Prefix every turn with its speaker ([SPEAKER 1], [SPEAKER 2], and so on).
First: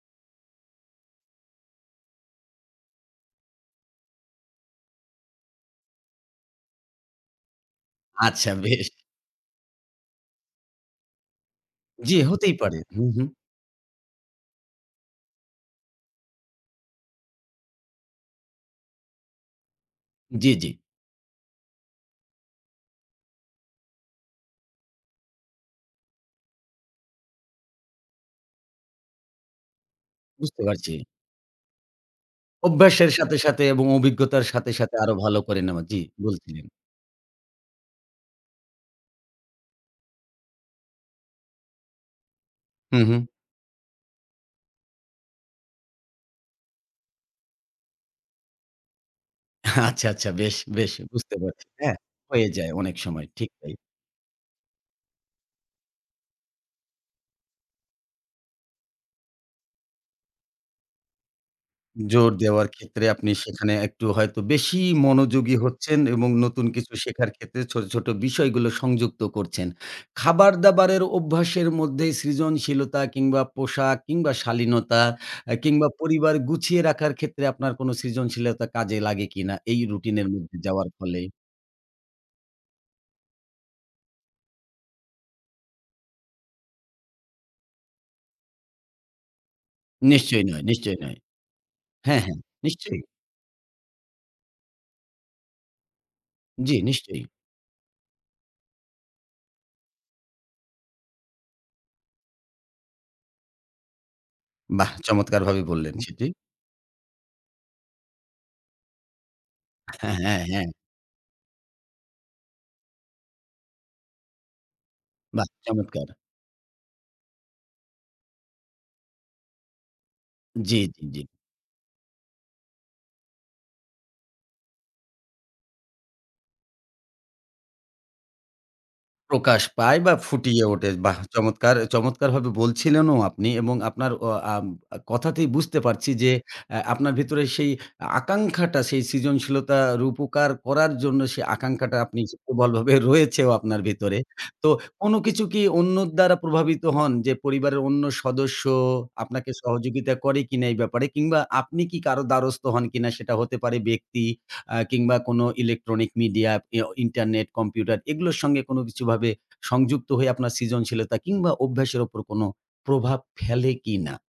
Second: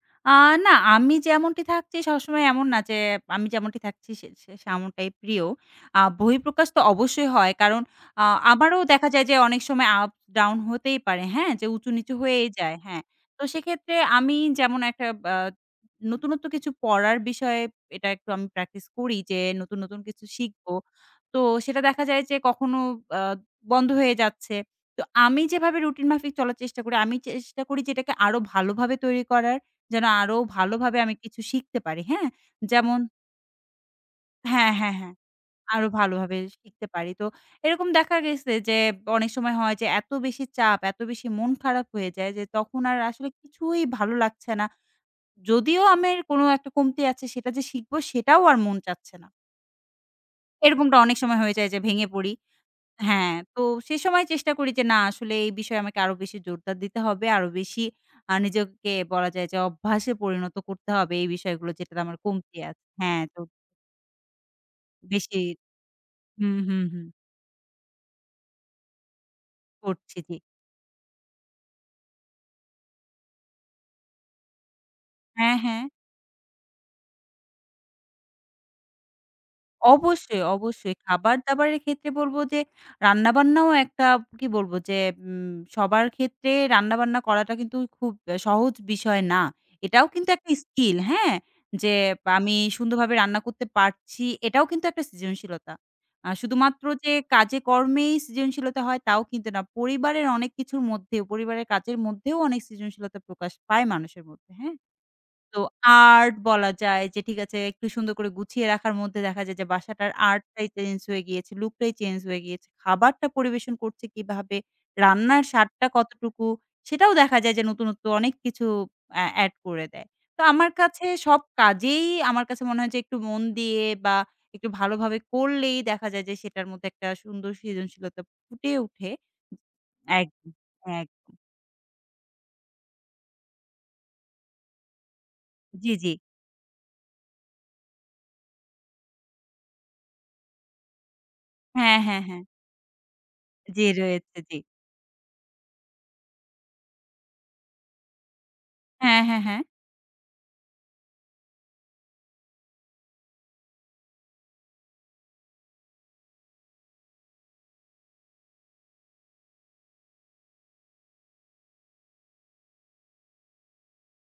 [SPEAKER 1] আ না, আমি যেমনটি থাকছি সবসময় এমন না, যে আমি যেমনটি থাকছি সে তেমনটাই প্রিয়। আ বহিঃপ্রকাশ তো অবশ্যই হয়। কারণ আ
[SPEAKER 2] আচ্ছা,
[SPEAKER 1] আমারও
[SPEAKER 2] বেশ!
[SPEAKER 1] দেখা যায়, যে অনেক সময় আপ ডাউন হতেই পারে। হ্যাঁ, যে উঁচু নিচু
[SPEAKER 2] জ্বি,
[SPEAKER 1] হয়েই
[SPEAKER 2] হতেই
[SPEAKER 1] যায়।
[SPEAKER 2] পারে।
[SPEAKER 1] হ্যাঁ।
[SPEAKER 2] হু, হু।
[SPEAKER 1] তো সেক্ষেত্রে আমি যেমন একটা বা নতুনত্ব কিছু, পড়ার বিষয়ে এটা একটু আম প্র্যাকটিস করি, যে নতুন, নতুন কিছু
[SPEAKER 2] জ্বি,
[SPEAKER 1] শিখব।
[SPEAKER 2] জ্বি।
[SPEAKER 1] তো সেটা দেখা যায় যে কখনো আ বন্ধ হয়ে যাচ্ছে। তো আমি যেভাবে রুটিন মাফিক চলার চেষ্টা করি, আমি চেষ্টা করি যে এটাকে আরো ভালোভাবে তৈরি করার, যেন আরো
[SPEAKER 2] বুঝতে
[SPEAKER 1] ভালো
[SPEAKER 2] পারছি।
[SPEAKER 1] ভাবে আমি কিছু শিখতে পারি। হ্যাঁ? যেমন
[SPEAKER 2] অভ্যাসের সাথে, সাথে এবং অভিজ্ঞতার
[SPEAKER 1] হ্যাঁ,
[SPEAKER 2] সাথে,
[SPEAKER 1] হ্যাঁ,
[SPEAKER 2] সাথে
[SPEAKER 1] হ্যাঁ।
[SPEAKER 2] আরো ভালো করে নেওয়া।
[SPEAKER 1] আরো
[SPEAKER 2] জ্বি,
[SPEAKER 1] ভালোভাবে
[SPEAKER 2] বলছিলেন?
[SPEAKER 1] শিখতে পারি। তো এরকম দেখা গেছে যে অনেক সময় হয়, যে এত বেশি চাপ, এত বেশি মন খারাপ হয়ে যায় যে তখন
[SPEAKER 2] হু,
[SPEAKER 1] আর
[SPEAKER 2] হু।
[SPEAKER 1] আসলে কিছুই ভালো লাগছে না। যদিও আমার কোন একটা কমতি আছে, সেটা যে শিখবো সেটাও আর মন চাচ্ছে না।
[SPEAKER 2] আচ্ছা, আচ্ছা, বেশ, বেশ
[SPEAKER 1] এরকমটা অনেক
[SPEAKER 2] বুঝতে
[SPEAKER 1] সময় হয়ে
[SPEAKER 2] পারছি।
[SPEAKER 1] যায় যে
[SPEAKER 2] হ্যাঁ,
[SPEAKER 1] ভেঙে পড়ি
[SPEAKER 2] হয়ে যায় অনেক সময়।
[SPEAKER 1] হ্যাঁ,
[SPEAKER 2] ঠিক
[SPEAKER 1] তো
[SPEAKER 2] তাই।
[SPEAKER 1] সে সময় চেষ্টা করি যে না আসলে এই বিষয়ে আমাকে আরো বেশি জোরদার দিতে হবে। আরো বেশি আ নিজেকে বলা যায়, যে অভ্যাসে পরিণত করতে হবে। এই বিষয়গুলো যেটাতে আমার
[SPEAKER 2] জোর
[SPEAKER 1] কমতি
[SPEAKER 2] দেওয়ার
[SPEAKER 1] আছে
[SPEAKER 2] ক্ষেত্রে
[SPEAKER 1] হ্যাঁ
[SPEAKER 2] আপনি
[SPEAKER 1] তো
[SPEAKER 2] সেখানে একটু হয়তো বেশি
[SPEAKER 1] বেশির
[SPEAKER 2] মনোযোগী হচ্ছেন এবং
[SPEAKER 1] হুম,
[SPEAKER 2] নতুন
[SPEAKER 1] হুম,
[SPEAKER 2] কিছু
[SPEAKER 1] হুম।
[SPEAKER 2] শেখার ক্ষেত্রে ছোট, ছোট বিষয়গুলো সংযুক্ত করছেন।
[SPEAKER 1] করছি জি।
[SPEAKER 2] খাবার-দাবারের অভ্যাসের মধ্যে সৃজনশীলতা কিংবা পোশাক কিংবা শালীনতা
[SPEAKER 1] হ্যাঁ,
[SPEAKER 2] অ্যা
[SPEAKER 1] হ্যাঁ।
[SPEAKER 2] কিংবা পরিবার গুছিয়ে রাখার ক্ষেত্রে আপনার কোন সৃজনশীলতা কাজে লাগে কিনা, এই রুটিন এর
[SPEAKER 1] অবশ্যই,
[SPEAKER 2] মধ্যে যাওয়ার
[SPEAKER 1] অবশ্যই
[SPEAKER 2] ফলে?
[SPEAKER 1] খাবার-দাবারের ক্ষেত্রে বলবো, যে রান্না-বান্নাও একটা কি বলবো যে উম সবার ক্ষেত্রে রান্না-বান্না করাটা কিন্তু খুব অ্যা সহজ বিষয় না। এটাও কিন্তু
[SPEAKER 2] নিশ্চয়ই
[SPEAKER 1] একটা
[SPEAKER 2] নয়,
[SPEAKER 1] স্কিল
[SPEAKER 2] নিশ্চয়ই নয়।
[SPEAKER 1] হ্যাঁ, যে
[SPEAKER 2] হ্যাঁ, হ্যাঁ
[SPEAKER 1] আমি
[SPEAKER 2] নিশ্চয়ই।
[SPEAKER 1] সুন্দরভাবে রান্না করতে পারছি, এটাও কিন্তু একটা সৃজনশীলতা। আর
[SPEAKER 2] জ্বি,
[SPEAKER 1] শুধুমাত্র যে
[SPEAKER 2] নিশ্চয়ই।
[SPEAKER 1] কাজে কর্মেই সৃজনশীলতা হয়, তাও কিন্তু না। পরিবারের অনেক কিছুর মধ্যেও, পরিবারের কাজের মধ্যেও অনেক সৃজনশীলতা প্রকাশ পায়, মানুষের মধ্যে হ্যাঁ?
[SPEAKER 2] বাহ!
[SPEAKER 1] তো
[SPEAKER 2] চমৎকারভাবে বললেন সেটি।
[SPEAKER 1] আর্ট বলা যায়, যে ঠিক আছে একটু সুন্দর করে গুছিয়ে রাখার মধ্যে দেখা যায়, যে বাসাটার
[SPEAKER 2] হ্যাঁ, হ্যাঁ, হ্যাঁ।
[SPEAKER 1] আর্টটাই চেঞ্জ হয়ে গিয়েছে, লুক টাই চেঞ্জ হয়ে গিয়েছে। খাবারটা পরিবেশন করছে কিভাবে, রান্নার
[SPEAKER 2] বাহ!
[SPEAKER 1] স্বাদটা,
[SPEAKER 2] চমৎকার!
[SPEAKER 1] কতটুকু সেটাও দেখা যায় যে নতুন, নতুন অনেক কিছু অ্যা এড করে দেয়। তো আমার
[SPEAKER 2] জ্বী, জ্বী,
[SPEAKER 1] কাছে
[SPEAKER 2] জ্বী।
[SPEAKER 1] সব কাজেই আমার কাছে মনে হয় যে একটু মন দিয়ে বা একটু ভালোভাবে করলেই দেখা যায় যে সেটার মধ্যে একটা সুন্দর সৃজনশীলতা ফুটে উঠে
[SPEAKER 2] প্রকাশ পায় বা
[SPEAKER 1] একদম,
[SPEAKER 2] ফুটিয়ে ওঠে বাহ!
[SPEAKER 1] একদম।
[SPEAKER 2] চমৎকার অ্যা চমৎকারভাবে বলছিলেনও আপনি এবং আপনার অ আ কথাতেই বুঝতে
[SPEAKER 1] জ্বী, জ্বী।
[SPEAKER 2] পারছি যে অ্যা আপনার ভেতরে সেই আকাঙ্ক্ষাটা, সেই সৃজনশীলতা রূপকার করার জন্য সেই
[SPEAKER 1] হ্যাঁ,
[SPEAKER 2] আকাঙ্খাটা
[SPEAKER 1] হ্যাঁ,
[SPEAKER 2] আপনি
[SPEAKER 1] হ্যাঁ।
[SPEAKER 2] প্রবলভাবে রয়েছেও আপনার
[SPEAKER 1] জ্বী,
[SPEAKER 2] ভেতরে।
[SPEAKER 1] রয়েছে জ্বি।
[SPEAKER 2] তো কোন কিছু কি অন্যর দ্বারা প্রভাবিত হন? যে পরিবারের অন্য সদস্য
[SPEAKER 1] হ্যাঁ, হ্যাঁ,
[SPEAKER 2] আপনাকে
[SPEAKER 1] হ্যাঁ।
[SPEAKER 2] সহযোগিতা করে কিনা? এই ব্যাপারে কিংবা আপনি কি কারো দ্বারস্থ হন কিনা? সেটা হতে পারে ব্যক্তি আ কিংবা কোন electronic media পি আউ ইন্টারনেট, কম্পিউটার এগুলোর সঙ্গে কোন কিছুভাবে সংযুক্ত হয়ে আপনার সৃজনশীলতা কিংবা অভ্যাসের উপর কোন প্রভাব ফেলে কিনা?